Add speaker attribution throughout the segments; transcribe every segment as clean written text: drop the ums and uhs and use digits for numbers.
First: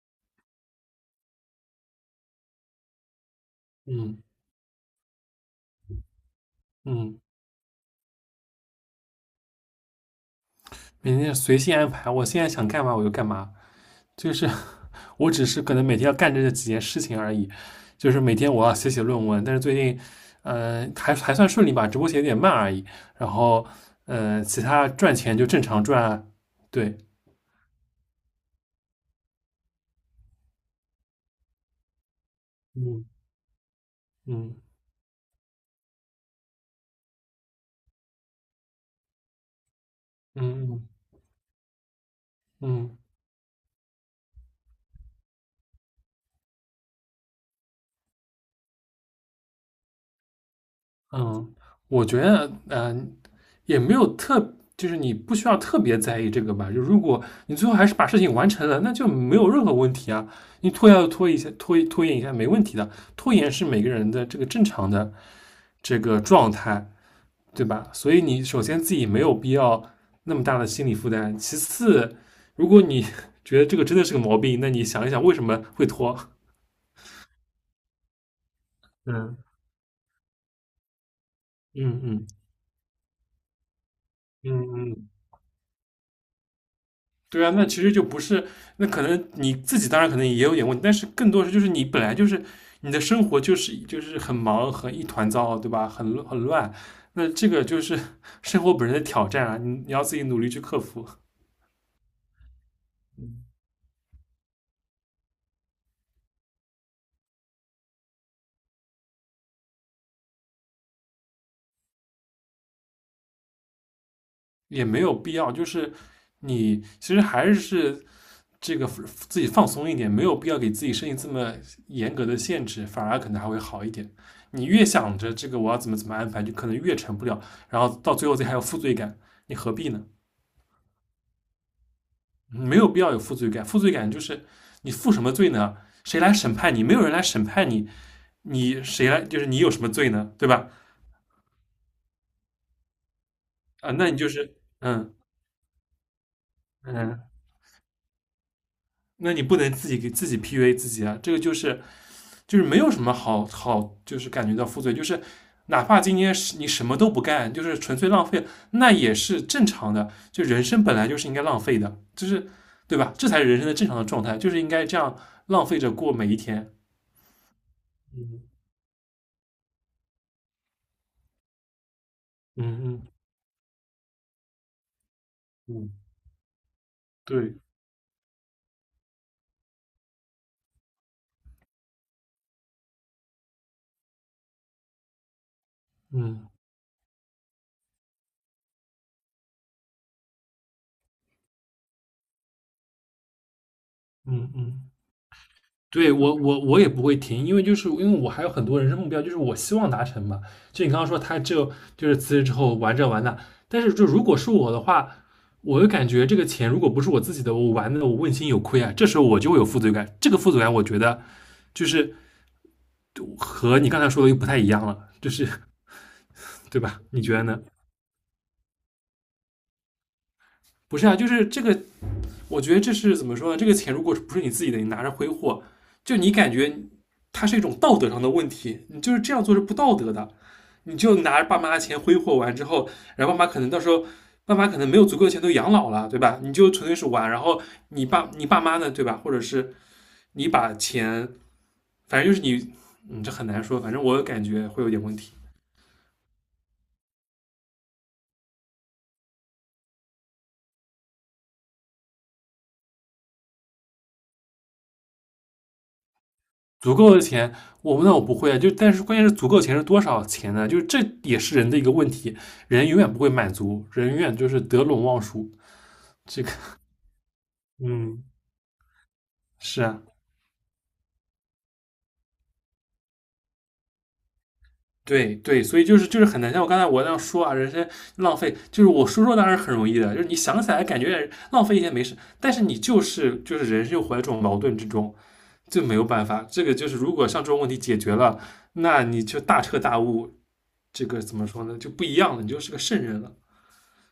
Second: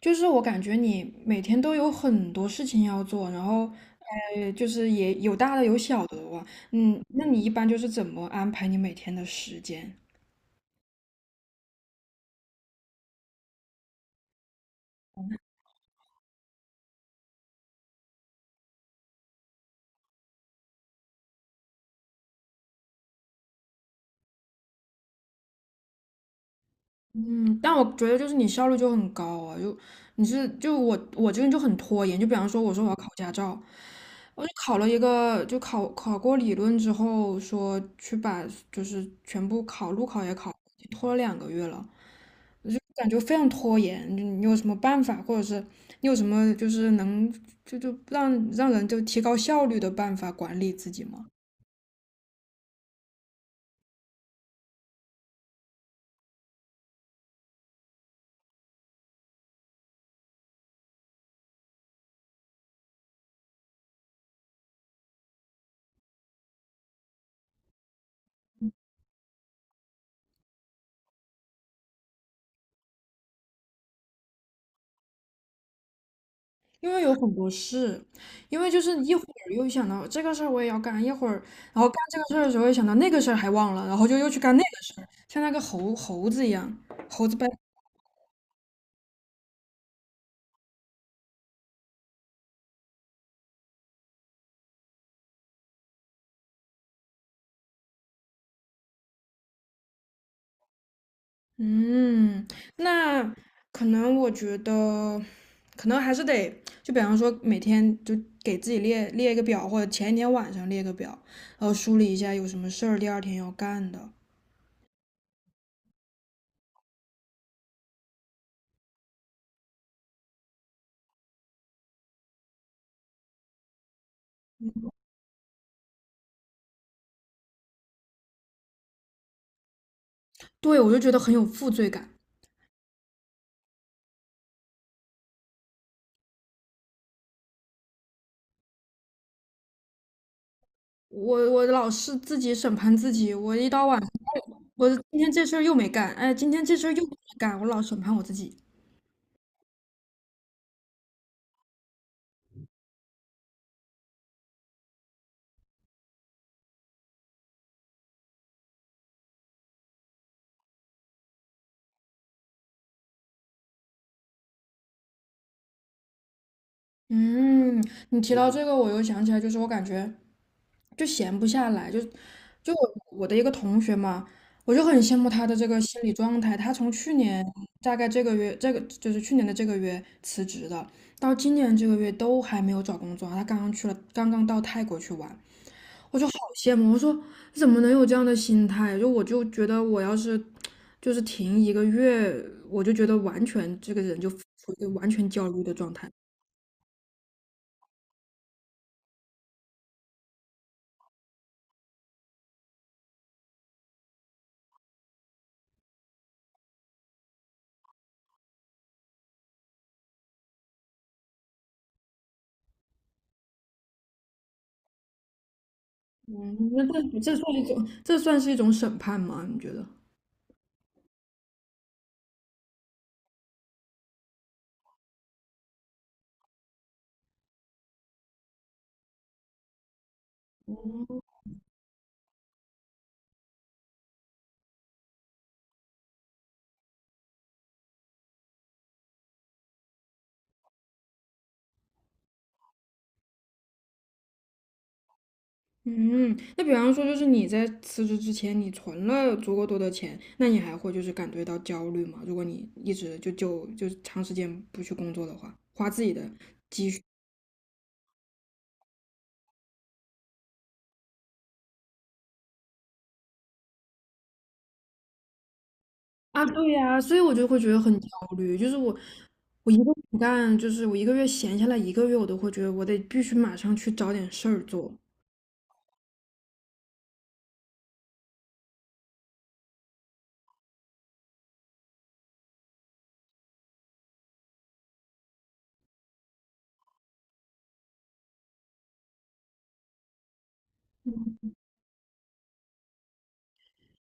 Speaker 1: 就是我感觉你每天都有很多事情要做，然后，
Speaker 2: 嗯
Speaker 1: 就是也有大的有小的哇。
Speaker 2: 嗯，
Speaker 1: 那你一般就是怎么安排你每天的时间？
Speaker 2: 每天随性安排，我现在想干嘛我就干嘛，就是 我只是可能每天要干这几件事情而已，就是每天我要写写论文，但是最近，嗯、呃还还算顺利吧，直播过写的有点慢而已。然后，其他赚钱就正常赚啊。对，
Speaker 1: 嗯，但我觉得就是你效率就很高啊，就你是就我我这个人就很拖延。就比方说我说我要
Speaker 2: 嗯
Speaker 1: 考驾照，我就
Speaker 2: 嗯
Speaker 1: 考了一个就考过理论之后说去把就是全部考路考也
Speaker 2: 嗯
Speaker 1: 考，
Speaker 2: 嗯。
Speaker 1: 拖了2个月了。
Speaker 2: 嗯
Speaker 1: 感觉非常拖延。你有什么办法，或者是你有什么就是能就让人就提高效率的办法管理自己吗？
Speaker 2: 嗯，我觉得，也没有就是你不需要特别在意这个吧。就如果你最后还是把事情完成了，那就没有任何问题啊。你拖要拖一下，拖延一下没问题的。拖延是每个人的这个正常的这个状态，对吧？所以你首先自己没有必要那么大的心理负担。其次，如果你 觉得这个真的是个毛病，那你想一想为什么会拖。
Speaker 1: 因为有很多事，因为就是一会
Speaker 2: 嗯
Speaker 1: 儿又想到这个事儿我也要干，一会儿然后干
Speaker 2: 嗯
Speaker 1: 这个
Speaker 2: 嗯
Speaker 1: 事儿的时候又想到那个事儿还忘了，然后就又去
Speaker 2: 嗯
Speaker 1: 干那个事儿，
Speaker 2: 嗯，
Speaker 1: 像那个猴子一样，猴子
Speaker 2: 对
Speaker 1: 掰。
Speaker 2: 啊，那其实就不是，那可能你自己当然可能也有点问题，但是更多是就是你本来就是你的生活就是很忙很一团糟，对吧？很乱，那这个就是 生活本身的挑战啊，你要自己努力去克服，
Speaker 1: 嗯，那可能我觉得，可能还是得，就比方说每天就给自己列列一个表，或者前一天晚上列个表，然后梳理一下有什么事儿第二天要干的。
Speaker 2: 也没有必要，就是你其实还是这个自己放松一点，没有必要给自己设定这么严格的限制，反而可能还会好一点。你越想着这个我要怎么怎么安排，就可能越成不了，然后到最后自己还有负罪感，你何必呢？
Speaker 1: 对，我就觉得很有负罪感。
Speaker 2: 没有必要有负罪感。负罪感就是你负什么罪呢？谁来审判你？没有人来审判你，你谁来？就是你有什么罪呢？对吧？
Speaker 1: 我老是自己审判自己，我一到
Speaker 2: 啊，
Speaker 1: 晚上，
Speaker 2: 那你就
Speaker 1: 哎
Speaker 2: 是
Speaker 1: 我今
Speaker 2: 嗯
Speaker 1: 天这事儿又没干，哎，今天这事儿又没
Speaker 2: 嗯，
Speaker 1: 干，我老审判我自己。
Speaker 2: 那你不能自己给自己 PUA 自己啊。这个就是没有什么好，就是感觉到负罪，就是哪怕今天是你什么都不干，就是纯粹浪费，那也是正常的。就人生本来就是应该浪费的，就是对吧？这才是人生的正常的状态，就是应该这样浪费着过每一天。
Speaker 1: 嗯，你提到
Speaker 2: 嗯
Speaker 1: 这个，我又想起来，就是我感觉就闲不下来，就
Speaker 2: 嗯
Speaker 1: 就
Speaker 2: 嗯
Speaker 1: 我我的一个同学嘛，我就很羡慕他的这个心
Speaker 2: 嗯。
Speaker 1: 理状态。他从去年
Speaker 2: 对，
Speaker 1: 大概这个月，这个就是去年的这个月辞职的，到今年这个月都还没有找工作啊，他刚刚去了，刚刚到泰国去玩，好
Speaker 2: 嗯
Speaker 1: 羡慕。我说怎么能有这样的心态？就我就觉得我要是就是停一个月，我就觉得完全这个人就处
Speaker 2: 嗯
Speaker 1: 于一个
Speaker 2: 嗯，
Speaker 1: 完全焦虑的状态。
Speaker 2: 对我也不会停，因为就是因为我还有很多人生目标，就是我希望达成嘛。就你刚刚说他就就是辞职之后玩这玩那，但是就如果是我的话，我就感觉这个钱如果不是我自己的，我玩的我问心有愧啊，这时候我就会有负罪感。这个负罪感，我觉得就是和你刚才说的又不太一样了，就是
Speaker 1: 嗯，
Speaker 2: 对
Speaker 1: 那
Speaker 2: 吧？
Speaker 1: 这
Speaker 2: 你觉
Speaker 1: 这
Speaker 2: 得
Speaker 1: 算
Speaker 2: 呢？
Speaker 1: 一种，这算是一种审判吗？你觉得？
Speaker 2: 不是啊，就是这个我觉得这是怎么说呢？这个钱如果不是你自己的，你拿着挥霍，就你感觉它是一种道德上的问题，你就是这样做是不道德的。你就拿着爸妈的钱挥霍完之后，然后爸妈可能到时候，爸妈可能没有足够的钱都养老了，对吧？你就纯粹是玩，然后你爸妈呢，对吧？或者是你把钱，反正就是你，嗯，这很难说，反正我感觉会有点问题。
Speaker 1: 嗯，那比方说，就是你在辞职之前，你存了足够多的钱，那你还会就是感觉到焦虑吗？如果你一直就长时间不去工作的话，花自己的。
Speaker 2: 足够的钱，我那我不会啊。就但是关键是足够钱是多少钱呢？就是这也是人的一个问题，人永远不会满足，人永远就是得陇望蜀。这
Speaker 1: 啊，
Speaker 2: 个，
Speaker 1: 对呀，所以我就会觉得很焦
Speaker 2: 嗯，
Speaker 1: 虑，就是我一
Speaker 2: 是
Speaker 1: 个
Speaker 2: 啊，
Speaker 1: 不干，就是我一个月闲下来一个月，我都会觉得我得必须马上去找点事儿做。
Speaker 2: 对对，所以就是就是很难。像我刚才我那样说啊，人生浪费，就是我说说当然是很容易的，就是你想起来感觉浪费一些没事，但是你就是就是人生又活在这种矛盾之中，就没有办法。这个就是如果像这种问题解决了，那你就大彻大悟，这个怎么说呢？就不一样了，你就是个圣人了。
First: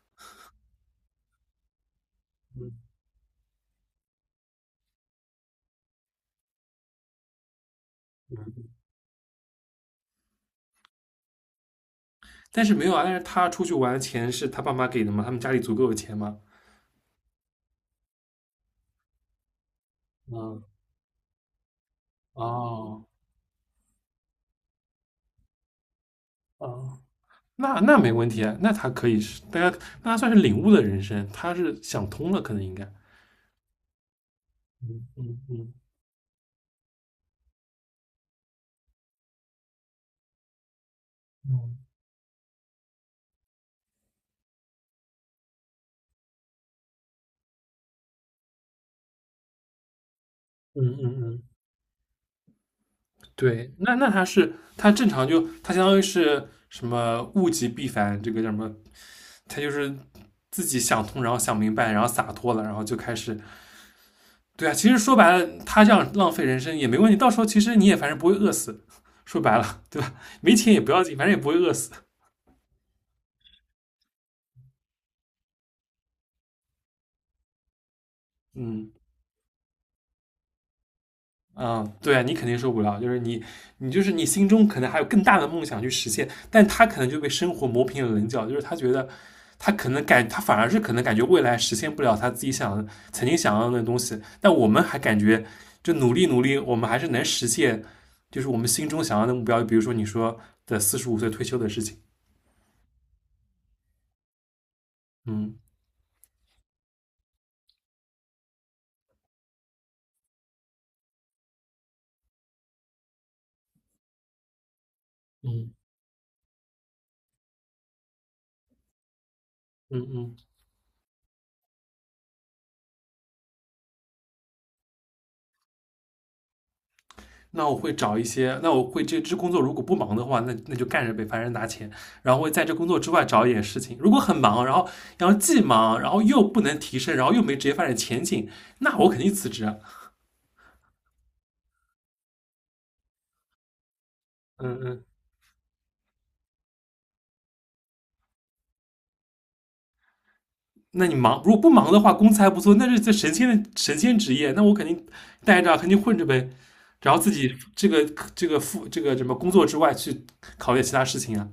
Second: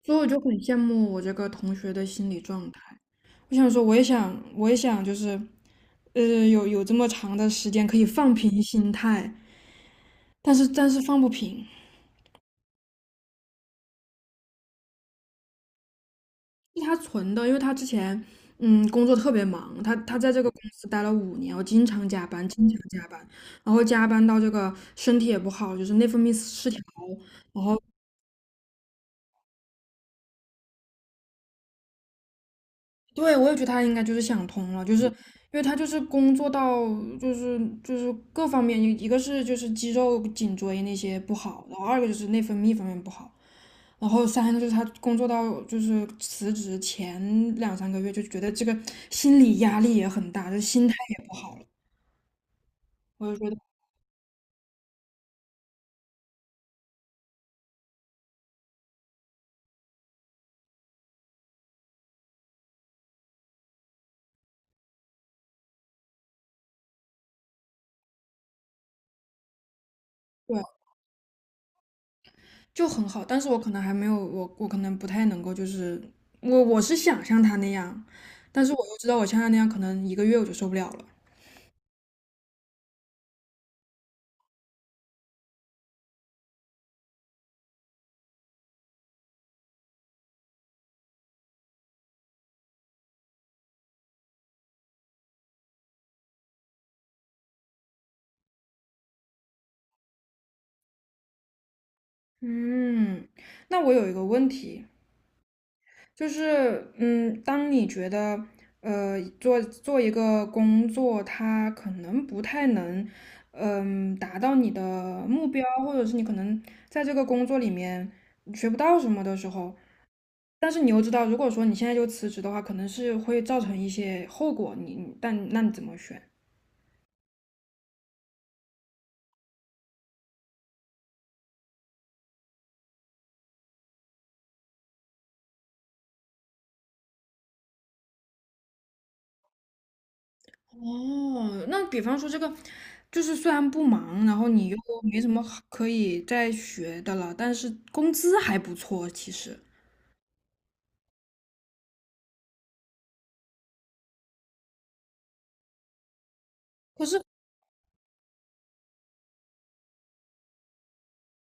Speaker 1: 所以我就很羡慕我这个同学的心理状态。
Speaker 2: 嗯。
Speaker 1: 我想说，我也想，我也想，就是，呃，有这么长的时间可以放平心态，但是放不平。
Speaker 2: 但是没有啊，但是他出去玩的钱是他爸妈给的嘛，他们家里足够有钱嘛。
Speaker 1: 是他存的，因为他之前工作特别忙，他在这个公
Speaker 2: 嗯，
Speaker 1: 司待了5年，我经常加班，经常
Speaker 2: 哦
Speaker 1: 加班，然后加班到这个身体也不好，就是内分泌失调。
Speaker 2: 哦，
Speaker 1: 然
Speaker 2: 那
Speaker 1: 后
Speaker 2: 那没问题啊，那他可以是，大家那他算是领悟的人生，他是想通了，可能应该。
Speaker 1: 对，我也觉得他应该就是想通了，就是
Speaker 2: 嗯
Speaker 1: 因
Speaker 2: 嗯
Speaker 1: 为
Speaker 2: 嗯
Speaker 1: 他就是工作到就是就是各方面，一个是就是肌肉颈椎那些不好，然后
Speaker 2: 嗯
Speaker 1: 二个就是内分泌方面不好，然后三个就是他工作到就是辞职前2、3个月就觉得这个心理压力也很大，就心态
Speaker 2: 嗯嗯
Speaker 1: 也不
Speaker 2: 嗯，
Speaker 1: 好了，我就觉得
Speaker 2: 对，那那他是他正常就他相当于是什么物极必反，这个叫什么？他就是自己想通，然后想明白，然后洒脱了，然后就开始对啊，其实说白了，他这样浪费人生也没问题，到时候其实你也反正不会饿死，说白了，对吧？没钱也
Speaker 1: 对
Speaker 2: 不要紧，反正也不会饿死。
Speaker 1: 就很好。但是我可能还没有我可能不太能够就是我是想像他那样，但是我
Speaker 2: 嗯
Speaker 1: 又知道我像他那样可能一个月我就受不了了。
Speaker 2: 嗯，对啊，你肯定受不了，就是你，你就是你心中可能还有更大的梦想去实现，但他可能就被生活磨平了棱角，就是他觉得他可能感，他反而是可能感觉未来实现不了他自己想曾经想要的东西，但我们还感觉就努力努力，我们还是能实现，就是我们心中想要的目标，比如说你说的四十五岁退休的事情，
Speaker 1: 嗯，那我有一个问题，
Speaker 2: 嗯。
Speaker 1: 就是，当你觉得，做一个工作，它可能不太能，达到你的目标，
Speaker 2: 嗯，
Speaker 1: 或者是你可能在这个工作里面学不到什么的时候，
Speaker 2: 嗯嗯，
Speaker 1: 但是你又知道，如果说你现在就辞职的话，可能是会造成一些后果，你，但那你怎么选？
Speaker 2: 那我会找一些，那我会这工作如果不忙的话，那那就干着呗，反正拿钱。然后会在这工作之外找一点事情。如果很忙，然后然后既忙，然后又不能提升，然后又没职业发展前景，那我肯定辞职啊。
Speaker 1: 哦，那比方说这个，就是虽然不忙，然后你又
Speaker 2: 嗯嗯，
Speaker 1: 没什么好可以再学的了，但是工资还不错，其实。
Speaker 2: 那你忙，如果不忙的话，工资还不错，那是这神仙的神仙职业，那我肯定待着啊肯定混着呗。
Speaker 1: 可
Speaker 2: 然后
Speaker 1: 是，
Speaker 2: 自己这个这个副这个什么工作之外去考虑其他事情啊，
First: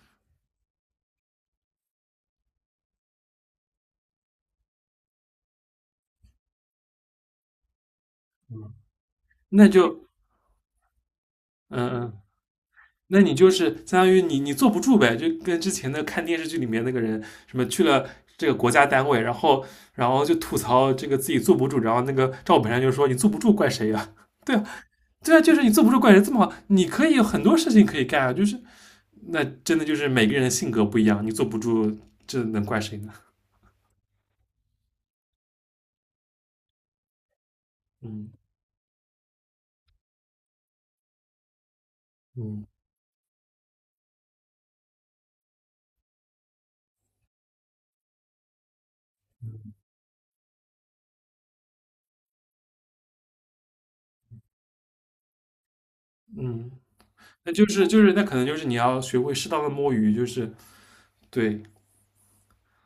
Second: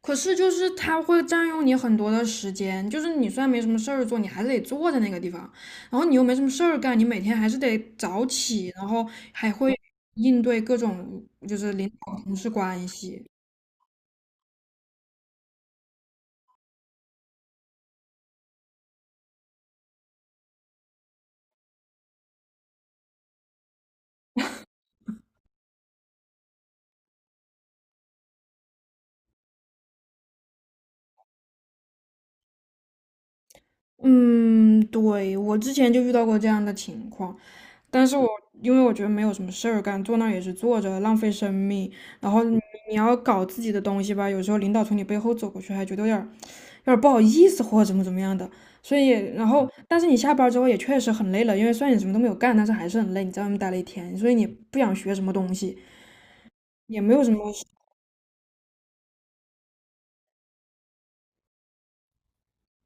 Speaker 1: 可是，就是它会占用你很多的时间，就是你虽然没什么事儿做，你还是得坐在那个地方，然后你又没什么事儿干，你每天还是得早起，然后还
Speaker 2: 那
Speaker 1: 会
Speaker 2: 就
Speaker 1: 应对各种就是领
Speaker 2: 嗯嗯。
Speaker 1: 导同事关
Speaker 2: 那
Speaker 1: 系。
Speaker 2: 你就是相当于你坐不住呗，就跟之前的看电视剧里面那个人什么去了这个国家单位，然后然后就吐槽这个自己坐不住，然后那个赵本山就说你坐不住怪谁呀、啊 对啊，对啊，就是你坐不住怪谁这么好，你可以有很多事情可以干啊，就是那真的就是每个人的性格不一样，你坐不住这能怪谁呢？
Speaker 1: 嗯，对，我之前就遇到过这样的情况，但是我
Speaker 2: 嗯
Speaker 1: 因为我觉得没有什么事儿干，坐那儿也是坐着，浪费生命。然后你
Speaker 2: 嗯
Speaker 1: 你要搞自己的东西吧，有时候领导从你背后走过去，还觉得有点儿不好意思或者怎么怎么样的。所以，然后但是你下班儿之后也确实很累了，因为虽然你什么都没有干，但是还是很累，你在外面待了一天，所以你不想学什么东西，
Speaker 2: 嗯，
Speaker 1: 也没有什
Speaker 2: 那
Speaker 1: 么，
Speaker 2: 就是就是那可能就是你要学会适当的摸鱼，就是对，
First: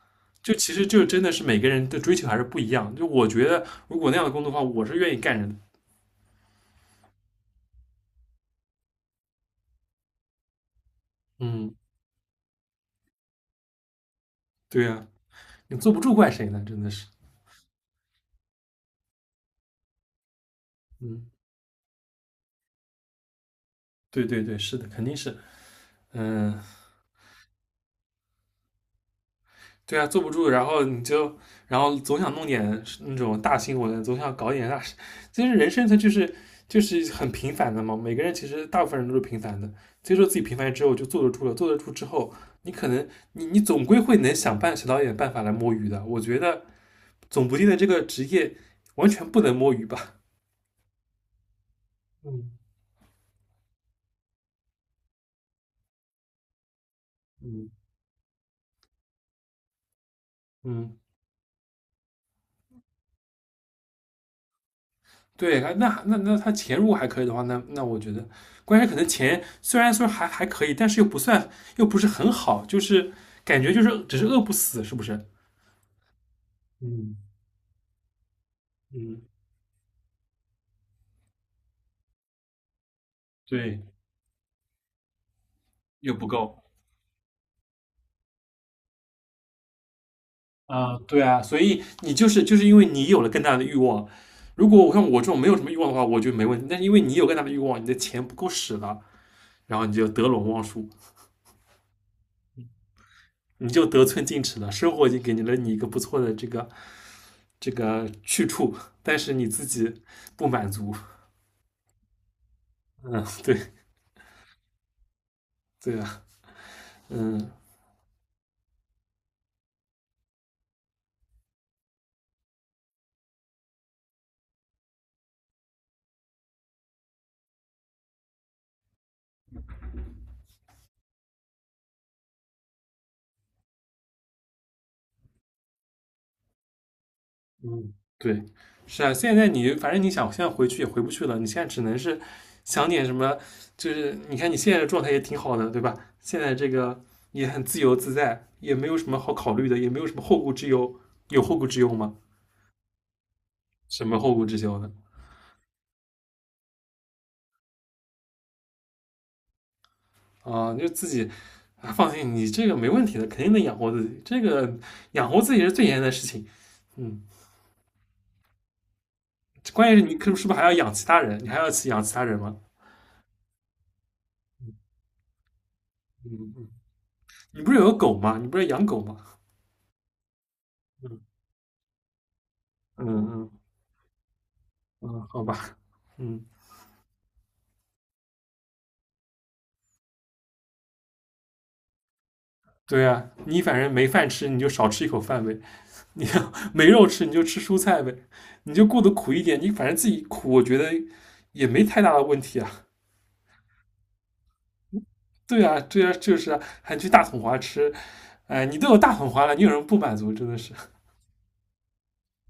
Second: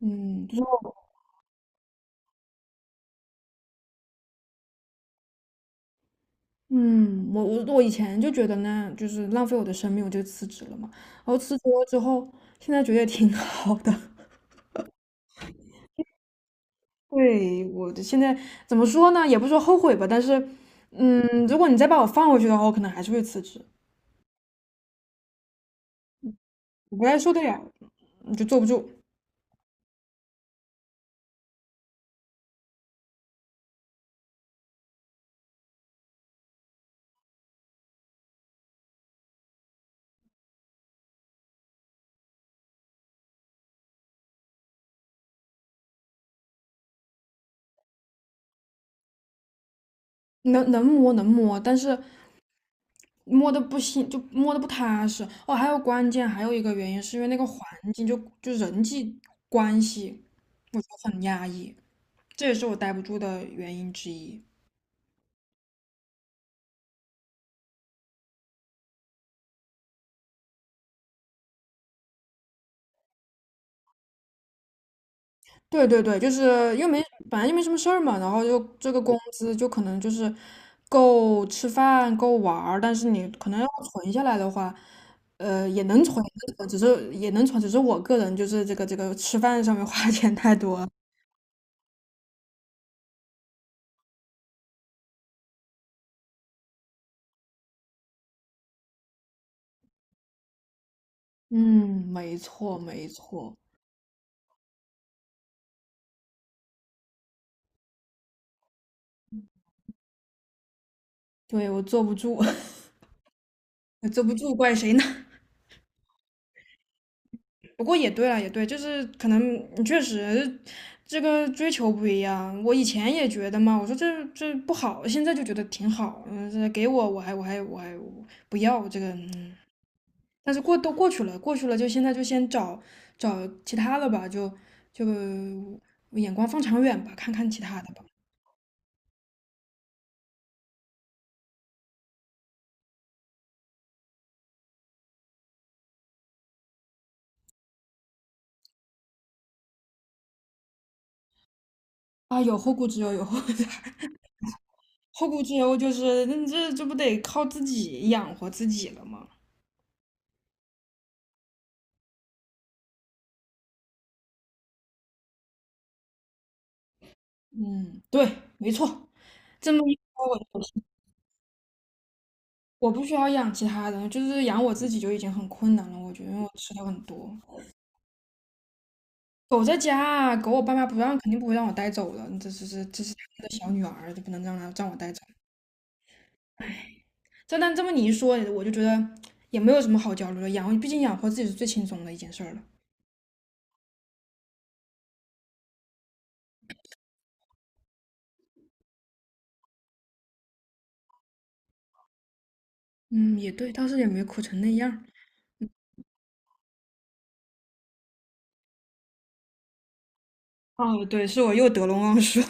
Speaker 1: 嗯，
Speaker 2: 就其实就真的是每个人的追求还是不一样。就我觉得，如果那样的工作的话，我是愿意干人的。
Speaker 1: 嗯，我以前就觉得呢，就是浪费我的生命，我就辞职了嘛。然后辞职
Speaker 2: 嗯，
Speaker 1: 了之后，现在觉得也挺 好的。
Speaker 2: 对呀、你坐不住怪谁呢？真的是，
Speaker 1: 对，我的现在怎么说呢？也不是说后悔吧，但是，嗯，
Speaker 2: 嗯，
Speaker 1: 如果你再把我放回去的话，我可能还是会辞职。
Speaker 2: 对对对，是的，肯定是，嗯，
Speaker 1: 我不太受得了，就坐不住。
Speaker 2: 对啊，坐不住，然后你就，然后总想弄点那种大新闻，总想搞点大事。其实人生它就是很平凡的嘛，每个人其实大部分人都是平凡的。接受自己平凡之后，就坐得住了。坐得住之后，你可能你总归会能想办想到一点办法来摸鱼的。我觉得总不定的这个职业完全不能摸鱼吧？
Speaker 1: 能摸能摸，但是
Speaker 2: 嗯
Speaker 1: 摸的不行，就摸的不踏实。哦，还有关键还有一个原因是因为那个环
Speaker 2: 嗯
Speaker 1: 境就人际关系，我觉
Speaker 2: 嗯，
Speaker 1: 得很压抑，这也是我待不住的原因之一。
Speaker 2: 对，那那那他钱如果还可以的话，那那我觉得，关键可能钱虽然说还还可以，但是又不算又不是很好，就是感觉就是只是饿不死，是不是？
Speaker 1: 对对对，就是又没
Speaker 2: 嗯
Speaker 1: 本来就没什么事儿嘛，然后就这个工
Speaker 2: 嗯，
Speaker 1: 资就可能就是够吃饭够玩儿，但是你可能要
Speaker 2: 对
Speaker 1: 存下来的话，
Speaker 2: 又不够，
Speaker 1: 也能存，只是我个人就是这个吃饭上面 花钱太多了。
Speaker 2: 啊、对啊，所以你就是就是因为你有了更大的欲望，如果我像我这种没有什么欲望的话，我觉得没问题，但是因为你有更大的欲望，你的钱不够使了，然后你就得陇望蜀。
Speaker 1: 嗯，没错没错，
Speaker 2: 你就得寸进尺了。生活已经给你了你一个不错的这个这个去处，但是你自己不满足。
Speaker 1: 对，我坐不住。
Speaker 2: 嗯，对
Speaker 1: 坐不住怪谁呢？
Speaker 2: 对啊，嗯
Speaker 1: 不过也对了，也对，就是可能你确实这个追求不一样。我以前也觉得嘛，我说这不好，现在就觉得挺好。嗯，这给我我还不要这个，但是过都过去了，过去了就现在就先找找其他的吧，就眼光放长远吧，看看其他的
Speaker 2: 嗯，
Speaker 1: 吧。
Speaker 2: 对，是啊。现在你反正你想现在回去也回不去了，你现在只能是想点什么，就是你看你现在的状态也挺好的，对吧？现在这个也很自由自在，也没有什么好考虑的，也没有什么后顾之忧。有后顾之忧吗？
Speaker 1: 啊，有后顾之忧，有后
Speaker 2: 什么后顾之忧呢？
Speaker 1: 后顾之忧就是那这不得靠自己养活自己了吗？
Speaker 2: 啊，就自己啊，放心，你这个没问题的，肯定能养活自己。这个养活自己是最严的事情，嗯，
Speaker 1: 嗯，对，没错，这么
Speaker 2: 关
Speaker 1: 一
Speaker 2: 键是你
Speaker 1: 说
Speaker 2: 可是不是
Speaker 1: 我
Speaker 2: 还要
Speaker 1: 就
Speaker 2: 养其他人？你还要去养其他人吗？
Speaker 1: 我不需要养其他的，就是养我自己就已经很困难了。我觉得
Speaker 2: 嗯
Speaker 1: 因为我
Speaker 2: 嗯，
Speaker 1: 吃的很多。
Speaker 2: 你不是有个狗吗？你不是养狗吗？
Speaker 1: 狗在家啊，狗我爸妈不让，肯定
Speaker 2: 嗯
Speaker 1: 不会让我带走的。这这是这
Speaker 2: 嗯
Speaker 1: 是他们
Speaker 2: 嗯
Speaker 1: 的小女儿，就不能让她让我带走。
Speaker 2: 嗯，好吧，嗯，
Speaker 1: 但这么你一说，我就觉得也没有什么好焦虑的。养，毕竟养活自己是最轻松的一件事儿了。
Speaker 2: 对呀、你反正没饭吃，你就少吃一口饭呗；你要没肉吃，你就吃蔬菜呗。你就过得苦一点，你反正自己苦，我觉得也没太大的问题啊。
Speaker 1: 嗯，也对，倒是也没苦成那样。
Speaker 2: 对啊，对啊，就是啊，还去大统华吃哎，你都有大桶花了，你有什么不满足？真的是，
Speaker 1: 哦，对，是我又得陇望舒。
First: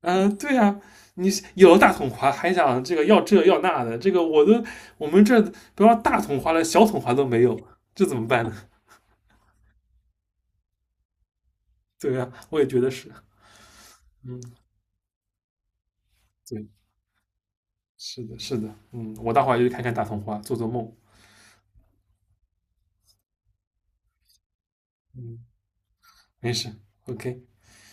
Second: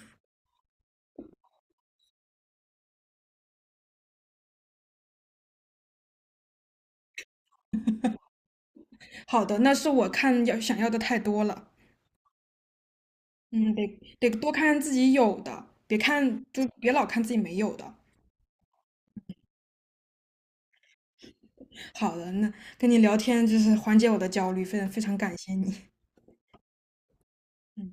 Speaker 2: 嗯，对呀、啊你有了大桶花还想这个要这要那的，这个我都我们这不要大桶花了，小桶花都没有，这怎么办呢？
Speaker 1: 好的，那是我看要想要的太多了。
Speaker 2: 对呀、啊我也觉得是，
Speaker 1: 嗯，得得
Speaker 2: 嗯，
Speaker 1: 多看看自己有的，
Speaker 2: 对，
Speaker 1: 别老看自己没有的。
Speaker 2: 是的，是的，嗯，我待会儿就去看看大桶花，做做梦，
Speaker 1: 好的，那跟你聊天就是缓解我的焦虑，非常非常感
Speaker 2: 嗯，
Speaker 1: 谢你。
Speaker 2: 没事，OK。
Speaker 1: 嗯。